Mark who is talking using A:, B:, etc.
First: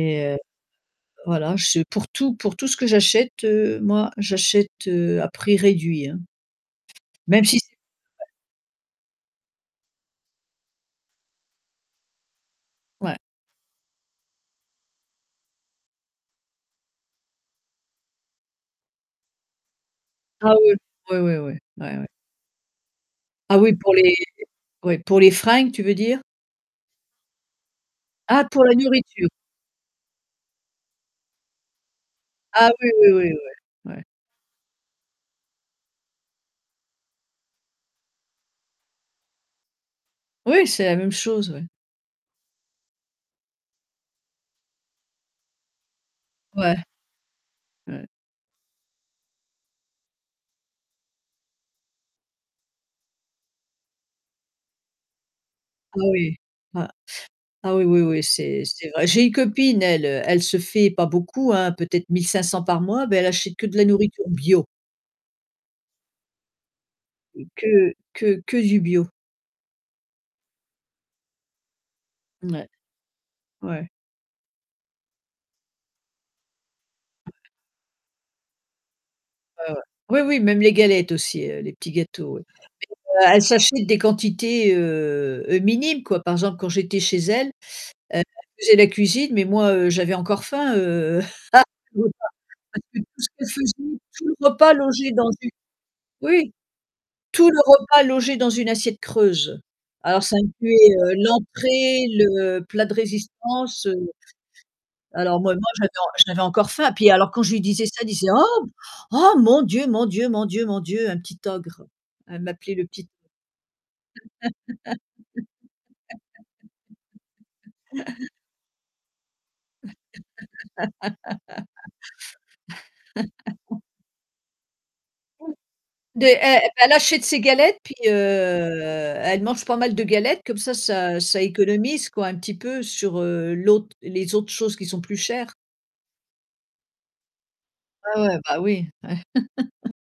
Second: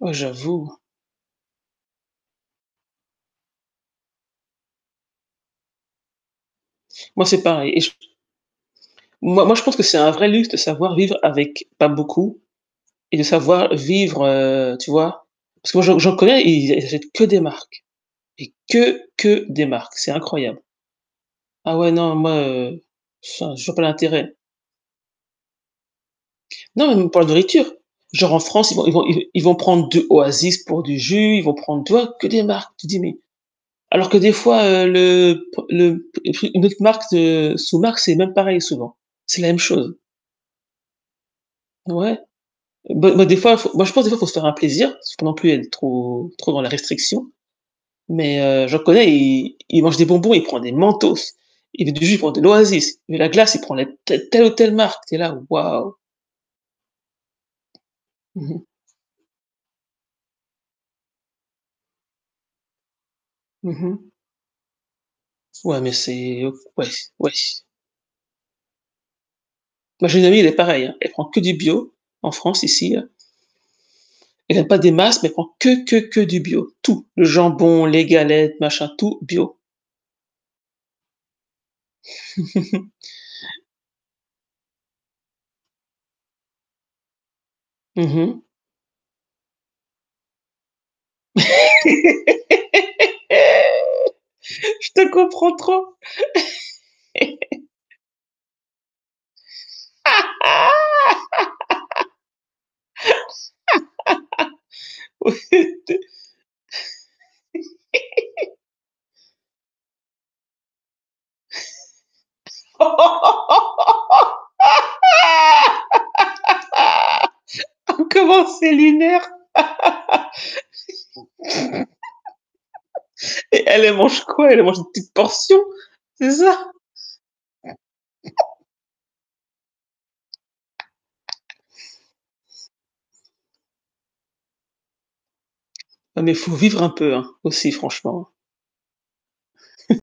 A: Oh,
B: heu,
A: j'avoue.
B: voilà, je suis, pour tout pour tout ce que j'achète, heu, moi, j'achète, heu, à prix réduit, hein.
A: Moi, c'est
B: Même si
A: pareil
B: c'est
A: et je t
B: [unintelligible]
A: Moi moi je pense que c'est un vrai luxe de savoir vivre avec pas beaucoup et
B: Ouais.
A: de savoir vivre heu, tu vois? Parce que moi j'en j'en j'en connais, ils a ils achètent que des marques, et que que des marques, c'est
B: Ah,
A: incroyable.
B: oui. Oui, ouais, ouais.
A: Ah ouais
B: Ouais ouais.
A: non moi, heu, enfin,
B: Ah,
A: je
B: oui,
A: vois pas
B: pour les
A: l'intérêt.
B: oui, pour les fringues tu veux dire?
A: Non même pour de la nourriture, genre en
B: Ah! Pour
A: France
B: la
A: ils vont ils vont
B: nourriture.
A: ils vont prendre de Oasis pour du jus, ils vont prendre, tu vois, que des
B: Ah
A: marques. Tu
B: oui,
A: dis
B: oui,
A: mais,
B: oui, ouais, ouais.
A: alors que des fois, heu, le p le p le une autre marque de sous-marque c'est même pareil souvent, c'est la même chose.
B: Oui, c'est la même chose, oui.
A: Ouais. Beh beh, des fois, faut moi je pense des fois il faut se faire un plaisir, parce que non plus elle est trop trop dans la
B: Ouais.
A: restriction.
B: Ouais.
A: Mais, heu, je reconnais, il il mange des bonbons, il prend des Mentos, il est du jus pour de l'oasis, mais la glace, il prend la te telle ou telle marque, tu es là: «Waouh!»
B: Oh oui, bah ah oui, oui, oui
A: Mmh mh.
B: c'est c'est vrai. J'ai une copine elle, heu, elle se fait pas beaucoup, hein, peut-être 1500 par mois, mais elle achète que de
A: Mmh
B: la
A: mh.
B: nourriture bio.
A: Ouais, mais c'est o wesh, wesh.
B: Que que que du bio.
A: Moi j'ai une amie elle est pareille, hein. Elle prend que du bio en France
B: Ouais.
A: ici, là.
B: Ouais.
A: Elle a pas des masses mais elle prends que que que que du bio, tout, le jambon, les galettes, machin, tout bio.
B: Ouais ouais. Oui, oui, même les galettes aussi, heu, les petits gâteaux, oui. E elle s'achète des quantités, heu heu, minimes quoi. Par exemple, quand j'étais chez elle, heu,
A: Mmh
B: elle
A: mh.
B: faisait la cuisine, mais moi, heu, j'avais encore faim, heu,
A: Je
B: [unintelligible] parce que tout ce qu'elle faisait, tout le repas
A: te
B: logeait dans une
A: comprends trop.
B: oui! Tout le repas logé dans une assiette creuse. Alors ça incluait, heu, l'entrée, le plat de résistance, heu, alors moi moi j'avais en j'avais encore faim puis alors quand je lui disais ça, elle disait: «Oh! Oh! Mon Dieu, mon Dieu, mon Dieu, mon Dieu! Un petit ogre», elle m'appelait le petit
A: Comment c'est lunaire! Et elle, elle mange quoi? Elle mange des petites portions,
B: De
A: c'est
B: e e
A: ça?
B: elle achète ses galettes, puis, heu, elle mange pas mal de galettes, comme ça, ça heu, ça économise, quoi un petit peu sur, heu, l'autre, les autres choses qui sont plus chères.
A: Non. mais faut vivre un peu, hein, aussi
B: Ouais,
A: franchement.
B: ouais. Bah oui, ouais